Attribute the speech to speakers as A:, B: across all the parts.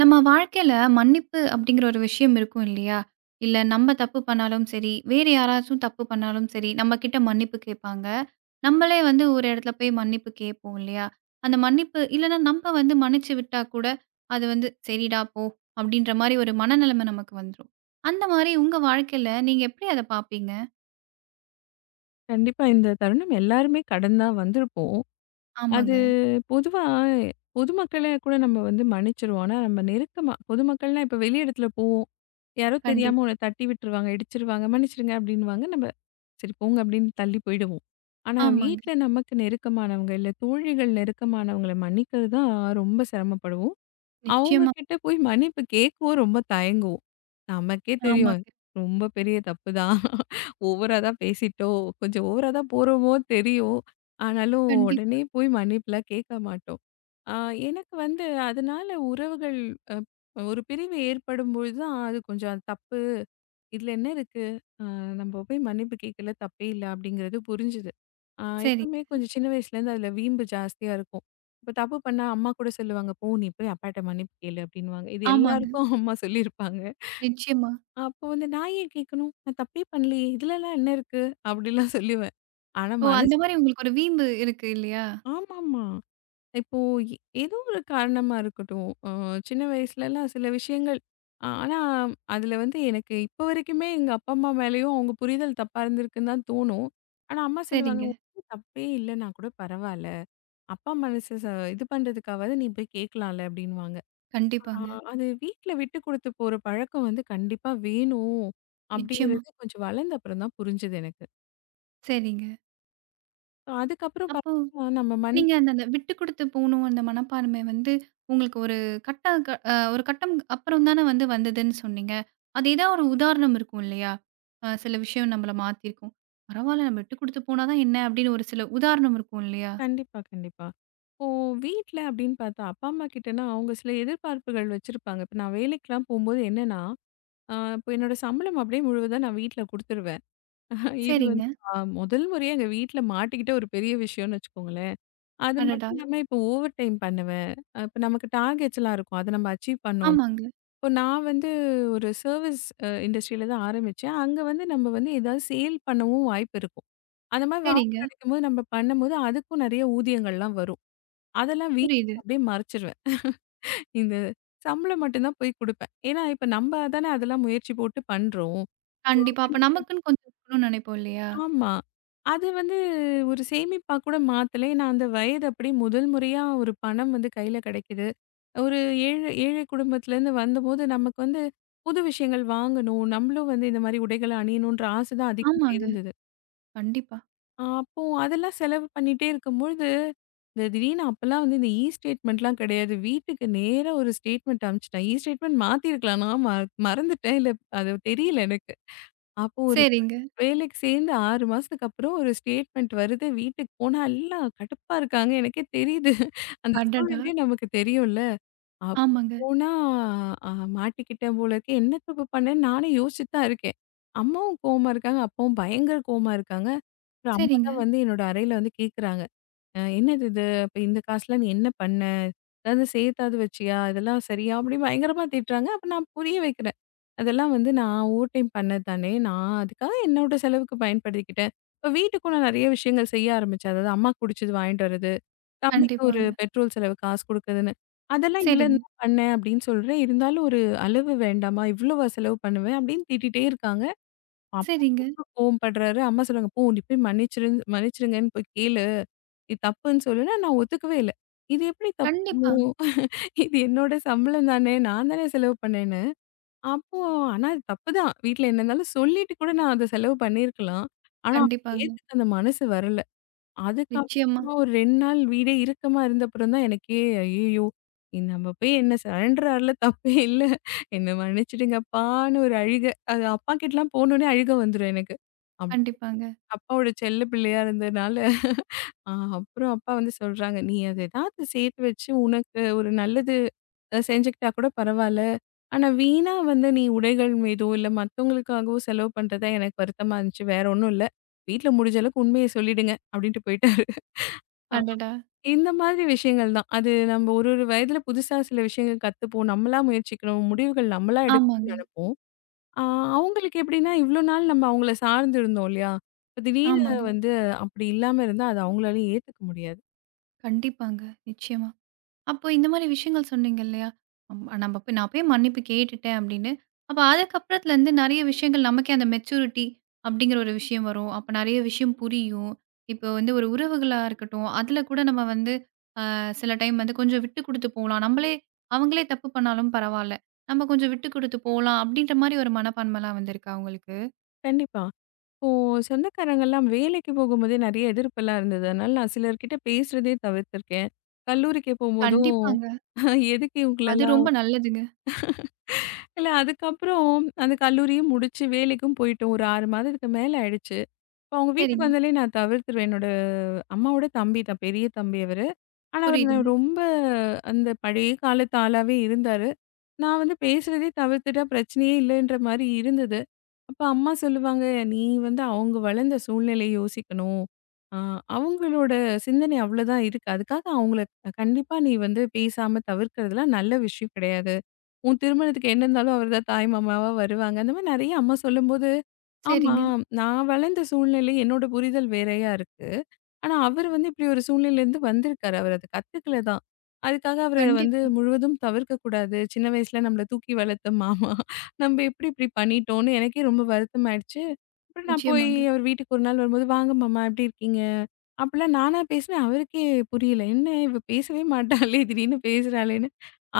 A: நம்ம வாழ்க்கையில மன்னிப்பு அப்படிங்கிற ஒரு விஷயம் இருக்கும் இல்லையா? இல்ல நம்ம தப்பு பண்ணாலும் சரி, வேறு யாராச்சும் தப்பு பண்ணாலும் சரி, நம்மகிட்ட மன்னிப்பு கேட்பாங்க. நம்மளே வந்து ஒரு இடத்துல போய் மன்னிப்பு கேட்போம் இல்லையா? அந்த மன்னிப்பு இல்லன்னா நம்ம வந்து மன்னிச்சு விட்டா கூட, அது வந்து சரிடா போ! அப்படின்ற மாரி ஒரு மனநிலைமை நமக்கு வந்துரும். அந்த மாரி உங்க வாழ்க்கையில நீங்க எப்படி அத பார்ப்பீங்க?
B: கண்டிப்பா. இந்த தருணம் எல்லாருமே கடந்து தான் வந்திருப்போம். அது
A: ஆமாங்க.
B: பொதுவா பொதுமக்கள கூட நம்ம வந்து மன்னிச்சுருவோம். ஆனா, நம்ம நெருக்கமா பொதுமக்கள்னா இப்ப வெளி இடத்துல போவோம். யாரோ தெரியாம உன்ன
A: கண்டிப்பா.
B: தட்டி விட்டுருவாங்க, இடிச்சிருவாங்க, மன்னிச்சிடுங்க அப்டின்னுவாங்க. நம்ம சரி போங்க அப்டின்னு தள்ளி போயிடுவோம். ஆனா,
A: ஆமாங்க.
B: வீட்ல நமக்கு நெருக்கமானவங்க, இல்ல தோழிகள் நெருக்கமானவங்கள மன்னிக்கிறது தான் ரொம்ப சிரமப்படுவோம். அவங்க
A: நிச்சயமா.
B: கிட்ட போய் மன்னிப்பு கேட்கவும் ரொம்ப தயங்குவோம். நமக்கே தெரியும்.
A: ஆமாங்க.
B: ரொம்ப பெரிய தப்பு தான். ஓவரா தான் பேசிட்டோம். கொஞ்சம் ஓவரா தான் போறோமோ தெரியும். ஆனாலும்
A: கண்டிப்பா.
B: உடனே போய் மன்னிப்புலாம் கேட்க மாட்டோம். ஆ எனக்கு வந்து அதனால உறவுகள் அ ஒரு பிரிவு ஏற்படும்பொழுது தான் அது கொஞ்சம் அது தப்பு. இதுல என்ன இருக்கு? அ நம்ம போய் மன்னிப்பு கேட்கல தப்பே இல்ல அப்படிங்கிறது புரிஞ்சுது. எப்பவுமே
A: சரிங்க.
B: கொஞ்சம் சின்ன வயசுலேருந்து அதில வீம்பு ஜாஸ்தியா இருக்கும். இப்ப தப்பு பண்ணா அம்மா கூட சொல்லுவாங்க. "போ நீ போய் அப்பாட்ட மன்னிப்பு கேளு" அப்படின்னுவாங்க. இது
A: ஆமாங்க.
B: எல்லாருக்கும் அம்மா சொல்லியிருப்பாங்க.
A: நிச்சயமா.
B: அப்போ வந்து நான் ஏன் கேட்கணும்? நான் தப்பே பண்ணலையே! இதுலலாம் என்ன இருக்கு? அப்படிலாம் சொல்லுவேன். ஆனா
A: ஓ!
B: மனசு
A: அந்த மாரி உங்களுக்கு ஒரு வீம்பு இருக்கு இல்லையா?
B: ஆமாமா. இப்போ எ ஏதோ ஒரு காரணமா இருக்கட்டும். சின்ன வயசுலலாம் சில விஷயங்கள் ஆனா அதுல வந்து எனக்கு இப்போ வரைக்குமே எங்க அப்பா, அம்மா மேலயும் அவங்க புரிதல் தப்பா இருந்திருக்குன்னு தான் தோணும். ஆனா அம்மா சொல்லுவாங்க,
A: சரிங்க.
B: "ஒண்ணும் தப்பே இல்லன்னா கூட பரவால்ல. அப்பா மனசு இது பண்றதுக்காவது நீ போய் கேட்கலாம்ல" அப்படின்னுவாங்க. ஆ,
A: கண்டிப்பாங்க. ம்.
B: அது வீட்ல விட்டு குடுத்து போற பழக்கம் வந்து கண்டிப்பா வேணும்.
A: நிச்சயமா.
B: அப்படிங்கிறது கொஞ்சம் வளர்ந்த அப்புறம் தான் புரிஞ்சது எனக்கு.
A: சரிங்க.
B: So, அதுக்கப்புறம்
A: அப்போ
B: பார்த்தா நம்ம மனி
A: நீங்க அந்த அந்த விட்டு குடுத்து போணும் அந்த மனப்பான்மை வந்து உங்களுக்கு ஒரு கட்ட க அ ஒரு கட்டம் அப்புறம் தானே வந்து வந்ததுன்னு சொன்னீங்க. அது ஏதாவது ஒரு உதாரணம் இருக்கும் இல்லையா? சில விஷயம் நம்மள மாத்திருக்கும். பரவால்ல நம்ம விட்டு குடுத்து போனா தான் என்ன அப்படின்னு ஒரு சில உதாரணம் இருக்கும் இல்லையா?
B: கண்டிப்பா, கண்டிப்பா. இப்போ வீட்ல அப்படின்னு பார்த்தா, அப்பா, அம்மா கிட்டனா அவங்க சில எதிர்பார்ப்புகள் வச்சிருப்பாங்க. இப்ப நான் வேலைக்கெல்லாம் போம்போது என்னன்னா, இப்ப என்னோட சம்பளம் அப்படியே முழுவதா நான் வீட்ல குடுத்துருவேன். இது
A: சரிங்க.
B: வந்து அ முதல் முறையா எங்க வீட்ல மாட்டிக்கிட்ட ஒரு பெரிய விஷயம்னு வச்சுக்கோங்களேன். அது
A: அடடா!
B: மட்டும் ம்ஹ்ம். இல்லாம இப்போ ஓவர் டைம் பண்ணுவேன். இப்ப நமக்கு டார்கெட்ஸ்லாம் இருக்கும். அத நம்ம அச்சீவ் பண்ணோம்.
A: ஆமாங்க.
B: இப்போ நான் வந்து ஒரு சர்வீஸ் இண்டஸ்ட்ரியில தான் ஆரம்பிச்சேன். அங்க வந்து நம்ம வந்து ஏதாவது சேல் பண்ணவும் வாய்ப்பு இருக்கும். அந்த மாதிரி வாய்ப்பு
A: சரிங்க.
B: கிடைக்கும்போது நம்ம பண்ணும்போது அதுக்கும் நிறைய ஊதியங்கள்லாம் வரும். அதெல்லாம் வீட்ல
A: புரியுது.
B: அப்படியே மறைச்சிருவேன். இந்த சம்பளம் மட்டும் தான் போய் குடுப்பேன். ஏன்னா, இப்ப நம்ம தானே அதெல்லாம் முயற்சி போட்டு பண்றோம்.
A: கண்டிப்பா. அப்ப நமக்குன்னு கொஞ்சம் இருக்கணும்னு நெனைப்போம் இல்லையா?
B: ஆமா. அது வந்து ஒரு சேமிப்பா கூட மாத்தல. ஏன்னா, அந்த வயது அப்படியே முதல் முறையா ஒரு பணம் வந்து கையில கிடைக்குது. ஒரு ஏழை ஏழை குடும்பத்திலேருந்து வந்தபோது நமக்கு வந்து புது விஷயங்கள் வாங்கணும். நம்மளும் வந்து இந்த மாரி உடைகள அணியணுன்ற ஆசை தான் அதிகமா
A: ஆமாங்க.
B: இருந்தது.
A: கண்டிப்பா.
B: அப்போ அதெல்லாம் செலவு பண்ணிட்டே இருக்கும்பொழுது, இந்த திடீர்னு அப்பலாம் வந்து இந்த ஸ்டேட்மெண்ட்லாம் கிடையாது. வீட்டுக்கு நேரா ஒரு ஸ்டேட்மெண்ட் அனுப்பிச்சுட்டேன். ஸ்டேட்மெண்ட் மாத்தியிருக்கலாம். நான் மறந்துட்டேன். இல்ல அது தெரியல எனக்கு. அப்போ ஒரு
A: சரிங்க.
B: வேலைக்கு சேர்ந்து 6 மாசத்துக்கு அப்புறம் ஒரு ஸ்டேட்மெண்ட் வருது. வீட்டுக்கு போனா எல்லாம் கடுப்பா இருக்காங்க. எனக்கே தெரியுது. அந்த
A: அடடா!
B: சூழ்நிலை நமக்கு தெரியும்ல. அப்ப
A: ஆமாங்க.
B: போனா அ மாட்டிக்கிட்டேன் போல இருக்கு. என்ன தப்பு பண்ணேன்னு நானே யோசிச்சுட்டு தான் இருக்கேன். அம்மாவும் கோவமா இருக்காங்க. அப்பாவும் பயங்கர கோவமா இருக்காங்க. அப்புறம் அம்மா
A: சரிங்க.
B: தான் வந்து என்னோட அறையில வந்து கேட்குறாங்க. "என்னது இது? அப்ப இந்த காசுல நீ என்ன பண்ண? ஏதாவது சேர்த்தாவது வச்சியா? இதெல்லாம் சரியா?" அப்படின்னு பயங்கரமா திட்டுறாங்க. அப்ப நான் புரிய வைக்கிறேன். அதெல்லாம் வந்து நான் ஓவர் டைம் பண்ணது தானே. நான் அதுக்காக என்னோட செலவுக்கு பயன்படுத்திக்கிட்டேன். இப்ப வீட்டுக்கும் நான் நெறைய விஷயங்கள் செய்ய ஆரம்பிச்சேன். அதாவது அம்மாக்கு புடிச்சது வாங்கிட்டு வர்றது, தம்பிக்கு ஒரு
A: கண்டிப்பாங்க.
B: பெட்ரோல் செலவு காசு குடுக்குறதுன்னு. அதெல்லாம் இதுல
A: சரிங்க.
B: இருந்து தான் பண்ணேன் அப்படின்னு சொல்றேன். இருந்தாலும் ஒரு அளவு வேண்டாமா? இவ்வளவா செலவு பண்ணுவேன்? அப்படின்னு திட்டிட்டே இருக்காங்க. அப்பா
A: சரிங்க.
B: ரொம்ப கோவப்படுறாரு. அம்மா சொல்றாங்க, "போ நீ போய் மன்னிச்சிருங்கன்னு போய் கேளு. இது தப்புன்னு சொல்லுனா" நான் ஒத்துக்கவே இல்ல. "இது எப்படி தப்புன்னு?
A: கண்டிப்பா,
B: இது என்னோட சம்பளம் தானே! நான் தானே செலவு பண்ணேன்னு." அப்போ ஆனா அது தப்பு தான். வீட்ல என்ன இருந்தாலும் சொல்லிட்டு கூட நான் அத செலவு பண்ணியிருக்கலாம். ஆனா,
A: கண்டிப்பாங்க.
B: ஏத்துக்க அந்த மனசு வரல.
A: நிச்சயமா.
B: அதுக்கப்புறமா ஒரு 2 நாள் வீடே இறுக்கமா இருந்தப்புறம் தான் எனக்கே, ஐயய்யோ! நம்ம போய் என்ன சரண்டர் ஆகல தப்பே இல்ல. என்ன மன்னிச்சுடுங்கப்பான்னு ஒரு அழுகை. அது அப்பாக்கிட்டலாம் போனோனே அழுகை வந்துரும் எனக்கு. அப்
A: கண்டிப்பாங்க.
B: அப்பாவோட செல்ல பிள்ளையா இருந்ததுனால, அ அப்புறம் அப்பா வந்து சொல்றாங்க, "நீ அத ஏதாவது சேர்த்து வச்சு உனக்கு ஒரு நல்லது செஞ்சுக்கிட்டா கூட பரவால்ல. ஆனா வீணா வந்து நீ உடைகள் மீதோ, இல்ல மத்தவங்களுக்காகவோ செலவு பண்றது தான் எனக்கு வருத்தமா இருந்துச்சு. வேற ஒண்ணும் இல்ல. வீட்ல முடிஞ்ச அளவுக்கு உண்மைய சொல்லிடுங்க" அப்படின்ட்டு போயிட்டாரு.
A: அடடா!
B: இந்த மாதிரி விஷயங்கள் தான். அது நம்ம ஒரு ஒரு வயதில புதுசா சில விஷயங்கள் கத்துப்போம். நம்மளா முயற்சிக்கிறோம். முடிவுகள் நம்மளா
A: ஆமாங்க,
B: எடுக்கணும்னு நெனைப்போம். ஆ அவங்களுக்கு எப்படின்னா, இவ்ளோ நாள் நம்ம அவங்கள சார்ந்து இருந்தோம் இல்லையா? இப்ப திடீர்னு
A: ஆமாங்க.
B: வந்து அப்படி இல்லாம இருந்தா, அது அவங்களாலயும் ஏத்துக்க முடியாது.
A: கண்டிப்பாங்க. நிச்சயமா. அப்போ இந்த மாரி விஷயங்கள் சொன்னீங்க இல்லையா? அம் நம்ம போய் நான் போய் மன்னிப்பு கேட்டுட்டேன் அப்படின்னு. அப்ப அதுக்கப்புறத்துலருந்து நெறைய விஷயங்கள் நமக்கே அந்த மெச்சூரிட்டி அப்படிங்கிற ஒரு விஷயம் வரும். அப்ப நெறைய விஷயம் புரியும். இப்போ வந்து ஒரு உறவுகளா இருக்கட்டும், அதுல கூட நம்ம வந்து சில டைம் வந்து கொஞ்சம் விட்டு குடுத்து போலாம். நம்மளே அவங்களே தப்பு பண்ணாலும் பரவால்ல. நம்ம கொஞ்சம் விட்டு குடுத்து போலாம் அப்படின்ற மாரி ஒரு மனப்பான்மைலாம் வந்திருக்கா உங்களுக்கு?
B: கண்டிப்பா. இப்போ சொந்தக்காரங்கலாம் வேலைக்கு போகும்போதே நெறைய எதிர்ப்பெல்லாம் இருந்தது. அதனால நான் சிலர்கிட்ட பேசுறதே தவிர்த்திருக்கேன். கல்லூரிக்கு போம்போதும்
A: கண்டிப்பாங்க.
B: எதுக்கு
A: அது
B: இவங்களலாம்
A: ரொம்ப நல்லதுங்க.
B: இல்ல அதுக்கப்புறம் அந்த கல்லூரியும் முடிச்சு வேலைக்கும் போயிட்டோம். ஒரு 6 மாதத்துக்கு மேல ஆயிடுச்சு. இப்ப அவங்க வீட்டுக்கு
A: சரிங்க.
B: வந்தாலே நான் தவிர்த்துருவேன். என்னோட அம்மாவோட தம்பி தான், பெரிய தம்பி அவரு. ஆனா, அவரு
A: புரியுதுங்க.
B: ரொம்ப அந்த பழைய காலத்து ஆளாவே இருந்தாரு. நான் வந்து பேசுறதே தவிர்த்துட்டா பிரச்சனையே இல்லைன்ற மாரி இருந்தது. அப்ப அம்மா சொல்லுவாங்க, "நீ வந்து அவங்க வளர்ந்த சூழ்நிலைய யோசிக்கணும். அ அவங்களோட சிந்தனை அவ்வளோதான் இருக்கு. அதுக்காக அவங்கள கண்டிப்பா நீ வந்து பேசாம தவிர்க்கிறதுலாம் நல்ல விஷயம் கிடையாது." உன் திருமணத்துக்கு என்ன இருந்தாலும் அவர் தான் தாய் மாமாவா வருவாங்க. அந்த மாரி நெறைய அம்மா சொல்லும்போது, ஆமா.
A: சரிங்க.
B: நான் வளர்ந்த சூழ்நிலை என்னோட புரிதல் வேறையா இருக்கு. ஆனா, அவரு வந்து இப்படி ஒரு சூழ்நிலையிலேருந்து வந்திருக்காரு. அவரு அத கத்துக்கல தான். அதுக்காக அவர வந்து
A: கண்டிப்பா.
B: முழுவதும் தவிர்க்கக்கூடாது. சின்ன வயசுல நம்மள தூக்கி வளர்த்த மாமா, நம்ப எப்படி இப்படி பண்ணிட்டோம்னு எனக்கே ரொம்ப வருத்தமாயிடுச்சு. அப்புறம் நான் போய்
A: நிச்சயமாங்க.
B: அவர் வீட்டுக்கு ஒரு நாள் வரும்போது, "வாங்க மாமா எப்படி இருக்கீங்க?" அப்படிலாம் நானா பேசினேன். அவருக்கே புரியல. "என்ன இவ பேசவே மாட்டாளே, திடீர்னு பேசுறாளேன்னு."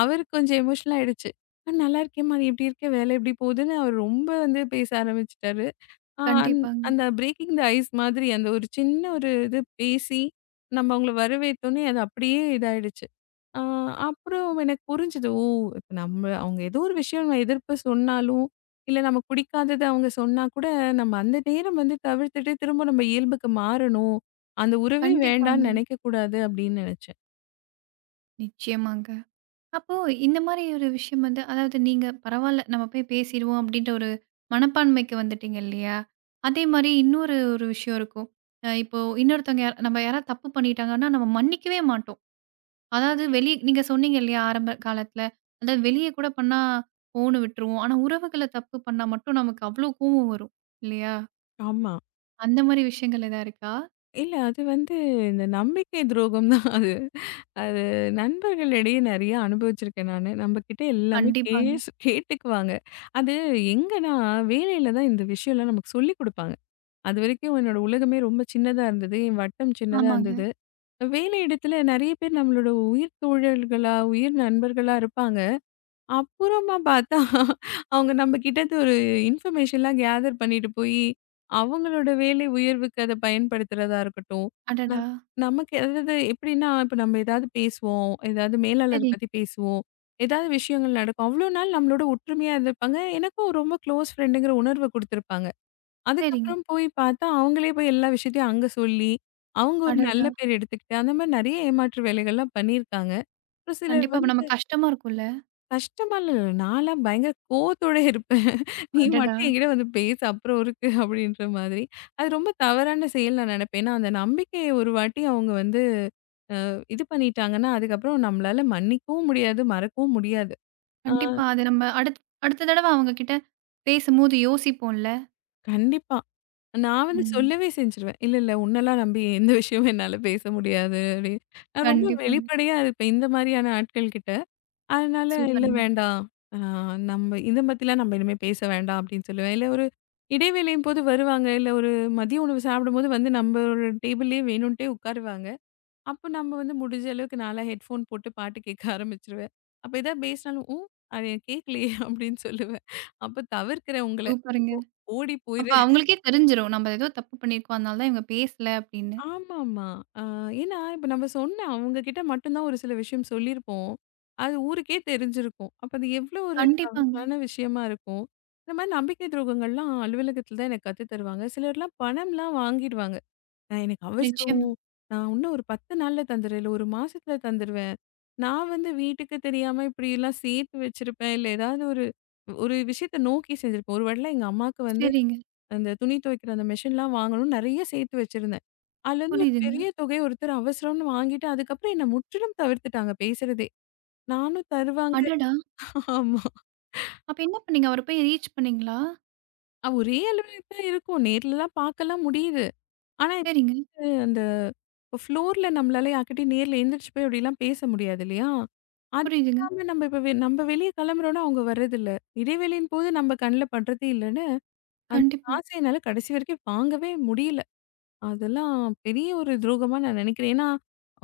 B: அவருக்கு கொஞ்சம் எமோஷனல் ஆயிடுச்சு. "நான் நல்லா இருக்கேன்ம்மா. நீ எப்படி இருக்க? வேலை எப்படி போகுதுன்னு?" அவர் ரொம்ப வந்து பேச ஆரம்பிச்சுட்டாரு. ஆ அந்
A: கண்டிப்பாங்க.
B: அந்த பிரேக்கிங் த ஐஸ் மாதிரி அந்த ஒரு சின்ன ஒரு இது பேசி, நம்ம அவங்கள வரவேத்தோனே அது அப்படியே இதாயிடுச்சு. ஆ அப்புறம் எனக்கு புரிஞ்சுது. ஓ! இப்ப நம்ம அவங்க ஏதோ ஒரு விஷயம் நம்ம எதிர்ப்பு சொன்னாலும், இல்ல நமக்கு பிடிக்காதது அவங்க சொன்னா கூட, நம்ம அந்த நேரம் வந்து தவிர்த்துட்டு திரும்ப நம்ம இயல்புக்கு மாறணும். அந்த உறவே வேண்டான்னு
A: கண்டிப்பாங்க.
B: நெனைக்கக்கூடாது அப்படின்னு நெனச்சேன்.
A: நிச்சயமாங்க. அப்போ இந்த மாரி ஒரு விஷயம் வந்து அதாவது நீங்க பரவால்ல நம்ம போய் பேசிருவோம் அப்டின்ற ஒரு மனப்பான்மைக்கு வந்துட்டீங்க இல்லையா? அதே மாரி இன்னொரு ஒரு விஷயம் இருக்கும். இப்போ இன்னொருத்தவங்க யார் நம்ம யாராவது தப்பு பண்ணிட்டாங்கன்னா, நம்ம மன்னிக்கவே மாட்டோம். அதாவது வெளிய நீங்க சொன்னீங்க இல்லையா ஆரம்ப காலத்துல, அதாவது வெளிய கூட பண்ணா போன்னு விட்டுருவோம். ஆனா உறவுகள தப்பு பண்ணா மட்டும் நமக்கு அவ்ளோ கோவம் வரும். இல்லையா?
B: ஆமா.
A: அந்த மாரி விஷயங்கள் எதா இருக்கா?
B: இல்ல. அது வந்து இந்த நம்பிக்கை துரோகம் தான் அது. அது நண்பர்களிடையே நெறைய அனுபவிச்சிருக்கேன் நானு. நம்மகிட்ட எல்லாமே
A: கண்டிப்பாங்க.
B: கேஸ் கேட்டுக்குவாங்க. அது எங்கன்னா வேலையில தான் இந்த விஷயம்லாம் நமக்கு சொல்லிக் குடுப்பாங்க. அதுவரைக்கும் என்னோட உலகமே ரொம்ப சின்னதா இருந்தது. என் வட்டம் சின்னதா
A: ஆமாங்க.
B: இருந்தது. வேலை இடத்துல நெறைய பேர் நம்மளோட உயிர் தோழர்களா, உயிர் நண்பர்களா இருப்பாங்க. அப்புறமா பார்த்தா, அவங்க நம்ம கிட்டருந்து ஒரு இன்ஃபர்மேஷன்லாம் கேதர் பண்ணிட்டு போயி, அவங்களோட வேலை உயர்வுக்கு அத பயன்படுத்துறதா இருக்கட்டும். நான்
A: அடடா!
B: நமக்கு அதாவது எப்படின்னா, இப்ப நம்ம ஏதாவது பேசுவோம், ஏதாவது மேலாளர
A: சரிங்க,
B: பத்தி பேசுவோம், ஏதாவது விஷயங்கள் நடக்கும். அவ்வளோ நாள் நம்மளோட ஒற்றுமையா இருந்திருப்பாங்க. எனக்கும் ரொம்ப க்ளோஸ் ஃப்ரெண்டுங்கிற உணர்வ குடுத்துருப்பாங்க.
A: சரிங்க.
B: அதுக்கப்புறம் போய் பார்த்தா, அவங்களே போய் எல்லா விஷயத்தையும் அங்க சொல்லி, அவங்க ஒரு நல்ல
A: அடடா!
B: ம். பேர் எடுத்துக்கிட்டு, அந்த மாரி நெறைய ஏமாற்று வேலைகள்லாம் பண்ணியிருக்காங்க. ஒரு சிலர்
A: கண்டிப்பா அப்ப
B: வந்து
A: நம்ம கஷ்டமா இருக்கும்ல.
B: கஷ்டமா இல்ல. நான்லாம் பயங்கர கோவத்தோட இருப்பேன். நீ ம்.
A: அடடா!
B: மட்டும் என்கிட்ட வந்து பேசு அப்புறம் இருக்கு அப்படின்ற மாதிரி. அது ரொம்ப தவறான செயல் நான் நினைப்பேன். ஏன்னா அந்த நம்பிக்கைய ஒரு வாட்டி அவங்க வந்து இது பண்ணிட்டாங்கன்னா, அதுக்கப்புறம் நம்மளால மன்னிக்கவும் முடியாது, மறக்கவும் முடியாது. ஆ
A: கண்டிப்பா. அது நம்ம அடுத்த தடவ அவங்க கிட்ட பேசும்போது யோசிப்போம்ல.
B: கண்டிப்பா. நான் வந்து
A: ம்.
B: சொல்லவே செஞ்சுருவேன். இல்ல, உன்னெல்லாம் நம்பி எந்த விஷயமும் என்னால பேச முடியாது அப்படின்னு. நான் ரொம்ப
A: கண்டிப்பாங்க.
B: வெளிப்படையா இருப்பேன் இந்த மாரியான ஆட்கள் கிட்ட. அதனால இல்ல
A: சூப்பருங்க,
B: வேண்டாம். அ நம்ம இத பத்திலாம் இனிமே பேச வேண்டாம் அப்டின்னு சொல்லுவேன். இல்ல ஒரு இடைவேளையும் போது வருவாங்க. இல்ல ஒரு மதிய உணவு சாப்பிடும்போது வந்து நம்மளோட டேபிள்லயே வேணுன்ட்டே உட்காருவாங்க. அப்போ நம்ம வந்து முடிஞ்ச அளவுக்கு நான்லாம் ஹெட்ஃபோன் போட்டு பாட்டு கேட்க ஆரம்பிச்சுருவேன். அப்ப ஏதாவது பேசினாலும், "ஓ! அது கேட்கலையே" அப்டின்னு சொல்லுவேன். அப்ப தவிர்க்கிறேன் உங்கள. ஓ
A: சூப்பருங்க.
B: ஓடி
A: அப்ப
B: போயிரு.
A: அவங்களுக்கே தெரிஞ்சிரும். நம்ம ஏதோ தப்பு பண்ணியிருக்கோம். அதனால தான் இவங்க பேசல அப்படின்னு.
B: ஆமாமா. அ ஏன்னா, இப்ப நம்ம சொன்ன அவங்க கிட்ட மட்டும் தான் ஒரு சில விஷயம் சொல்லியிருப்போம். அது ஊருக்கே தெரிஞ்சிருக்கும். அப்ப அது எவ்ளோ ஒரு
A: கண்டிப்பாங்க.
B: தவறான விஷயமா இருக்கும். இந்த மாரி நம்பிக்கை துரோகங்கள்லாம் அலுவலகத்தில தான் எனக்கு கத்து தருவாங்க. சிலர்லாம் பணம்லாம் வாங்கிடுவாங்க. நான் எனக்கு அவசரம்.
A: நிச்சயமா.
B: நான் இன்னும் ஒரு 10 நாள்ல தந்துடுறேன். இல்ல 1 மாசத்துல தந்துருவேன். நான் வந்து வீட்டுக்கு தெரியாம இப்படிலாம் சேர்த்து வச்சிருப்பேன். இல்ல ஏதாவது ஒரு ஒரு விஷயத்த நோக்கி செஞ்சிருப்பேன். ஒரு வேளை எங்க அம்மாக்கு வந்து
A: சரிங்க.
B: அந்த துணி துவைக்கிற அந்த மெஷின்லாம் வாங்கணும்னு நெறைய சேர்த்து வச்சிருந்தேன். அதுலேருந்து ம். ஒரு
A: புரியுதுங்க.
B: பெரிய தொகை ஒருத்தர் அவசரம்னு வாங்கிட்டு, அதுக்கப்புறம் என்ன முற்றிலும் தவிர்த்துட்டாங்க பேசுறதே. நானும் தருவாங்க
A: அடடா!
B: ஆமா.
A: அப்ப என்ன பண்ணீங்க? அவர போய் ரீச் பண்ணீங்களா?
B: ஒரே அலுவலகத்துல இருக்கும். நேர்லலாம் பார்க்கலாம் முடியுது. ஆனா
A: சரிங்க.
B: இது அந்த ஃப்ளோர்ல நம்மளால யார்கிட்டயும் நேர்ல எந்திரிச்சு போய் அப்படிலாம் பேச முடியாது இல்லையா? அது
A: புரியுதுங்க.
B: இல்லாம நம்ம இப்ப நம்ம வெளிய கிளம்புறோம்னா அவங்க வர்றதில்ல. இடைவேளையின் போது நம்ம கண்ல படுறதே இல்லன்னு, அந்த
A: கண்டிப்பா.
B: காச என்னால கடைசி வரைக்கும் வாங்கவே முடியல. அதெல்லாம் பெரிய ஒரு துரோகமா நான் நினைக்கிறேன். ஏன்னா,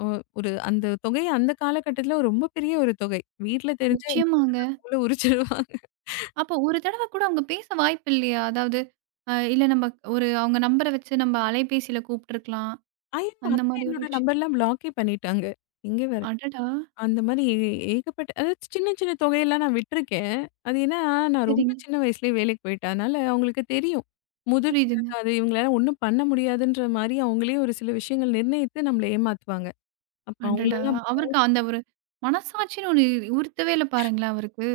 B: அ ஒரு அந்த தொகை அந்த காலகட்டத்தில ரொம்ப பெரிய ஒரு தொகை. வீட்ல தெரிஞ்சா என்ன
A: நிச்சயமாங்க.
B: தோல உரிச்சிருவாங்க.
A: அப்போ ஒரு தடவ கூட அவங்க பேச வாய்ப்பில்லையா? அதாவது, இல்ல நம்ம ஒரு அவங்க நம்பர வச்சு நம்ம அலைபேசியில கூப்ட்டுருக்கலாம்.
B: ஆனா
A: அந்த
B: அதுல
A: மாரி ஒரு
B: என்னோட
A: விஷயம்.
B: நம்பர்லாம் பிளாக்கே பண்ணிட்டாங்க. எங்க வேற
A: அடடா!
B: அந்த மாரி ஏகப்பட்ட அதாவது சின்ன சின்ன தொகையெல்லாம் நான் விட்டுருக்கேன். அது ஏன்னா நான் ரொம்ப
A: சரிங்க.
B: சின்ன வயசுலயே வேலைக்கு போயிட்டேன். அதனால அவங்களுக்கு தெரியும். முதிர்ச்சி
A: புரியுதுங்க.
B: இருக்காது. இவங்களால ஒண்ணும் பண்ண முடியாதுன்ற மாரி அவங்களே ஒரு சில விஷயங்கள் நிர்ணயித்து நம்மள ஏமாத்துவாங்க. அப்ப
A: அடடா!
B: அவங்களலாம்
A: அவருக்கு அந்த ஒரு மனசாட்சின்னு ஒண்ணு உறுத்தவே இல்ல பாருங்களேன் அவருக்கு.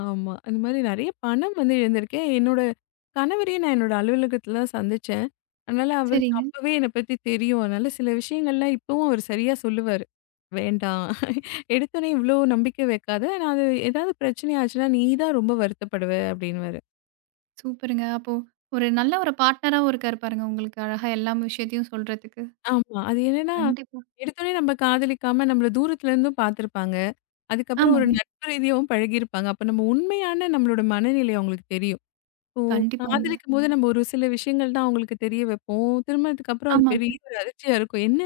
B: ஆமா. அந்த மாரி நெறைய பணம் வந்து இழந்திருக்கேன். என்னோட கணவரையே நான் என்னோட அலுவலகத்துல தான் சந்திச்சேன். அதனால அவருக்கு
A: சரிங்க.
B: அப்பவே என்ன பத்தி தெரியும். அதனால சில விஷயங்கள்லாம் இப்பவும் அவர் சரியா சொல்லுவாரு. "வேண்டாம். எடுத்தோனே இவ்ளோ நம்பிக்கை வைக்காத. நான் அது ஏதாவது பிரச்சனை ஆச்சுன்னா, நீ தான் ரொம்ப வருத்தப்படுவ" அப்படின்னுவாரு.
A: சூப்பருங்க. அப்போ ஒரு நல்ல ஒரு பார்ட்னராவும் இருக்காரு பாருங்க உங்களுக்கு. அழகா எல்லா விஷயத்தையும் சொல்றதுக்கு.
B: ஆமா. அது என்னன்னா,
A: கண்டிப்பா.
B: எடுத்தோனே நம்ம காதலிக்காம நம்மள தூரத்துல இருந்தும் பார்த்துருப்பாங்க. அதுக்கப்புறம் ஒரு
A: ஆமாங்க.
B: நட்பு ரீதியாவும் பழகியிருப்பாங்க. அப்ப நம்ம உண்மையான நம்மளோட மனநிலை அவங்களுக்கு தெரியும். இப்போ
A: கண்டிப்பாங்க.
B: காதலிக்கும்போது நம்ம ஒரு சில விஷயங்கள் தான் அவங்களுக்கு தெரிய வைப்போம். திருமணத்துக்கு அப்புறம் அது பெரிய
A: ஆமாங்க.
B: ஒரு அதிர்ச்சியா இருக்கும். "என்ன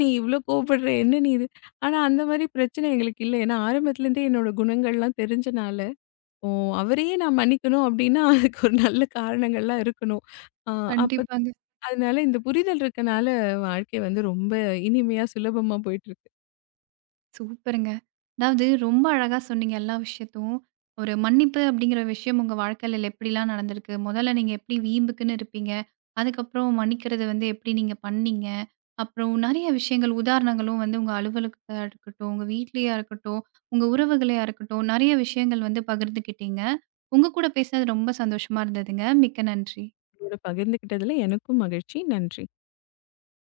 B: நீ இவ்ளோ கோவப்படுற? என்ன நீ இது?" ஆனா அந்த மாரி பிரச்சனை எங்களுக்கு இல்ல. ஏன்னா ஆரம்பத்துலேருந்தே என்னோட குணங்கள்லாம் தெரிஞ்சனால, ஓ அவரையே நான் மன்னிக்கணும் அப்டின்னா, அதுக்கு ஒரு நல்ல காரணங்கள்லாம் இருக்கணும். ஆ அப்ப
A: கண்டிப்பாங்க.
B: அதனால இந்த புரிதல் இருக்கனால வாழ்க்கை வந்து ரொம்ப இனிமையா, சுலபமா போயிட்டுருக்கு.
A: சூப்பருங்க. அதாவது ரொம்ப அழகா சொன்னீங்க எல்லா விஷயத்தும். ஒரு மன்னிப்பு அப்படிங்கிற விஷயம் உங்க வாழ்க்கையில எப்படிலாம் நடந்திருக்கு? முதல்ல நீங்க எப்படி வீம்புக்குன்னு இருப்பீங்க. அதுக்கப்புறம் மன்னிக்கிறது வந்து எப்படி நீங்க பண்ணீங்க. அப்புறம் நெறைய விஷயங்கள் உதாரணங்களும் வந்து உங்க அலுவலகத்தா இருக்கட்டும், உங்க வீட்லயா இருக்கட்டும், உங்க உறவுகளையா இருக்கட்டும், நெறைய விஷயங்கள் வந்து பகிர்ந்துக்கிட்டீங்க. உங்க கூட பேசினது ரொம்ப சந்தோஷமா இருந்ததுங்க. மிக்க நன்றி.
B: உங்களோட பகிர்ந்துக்கிட்டதுல எனக்கும் மகிழ்ச்சி. நன்றி.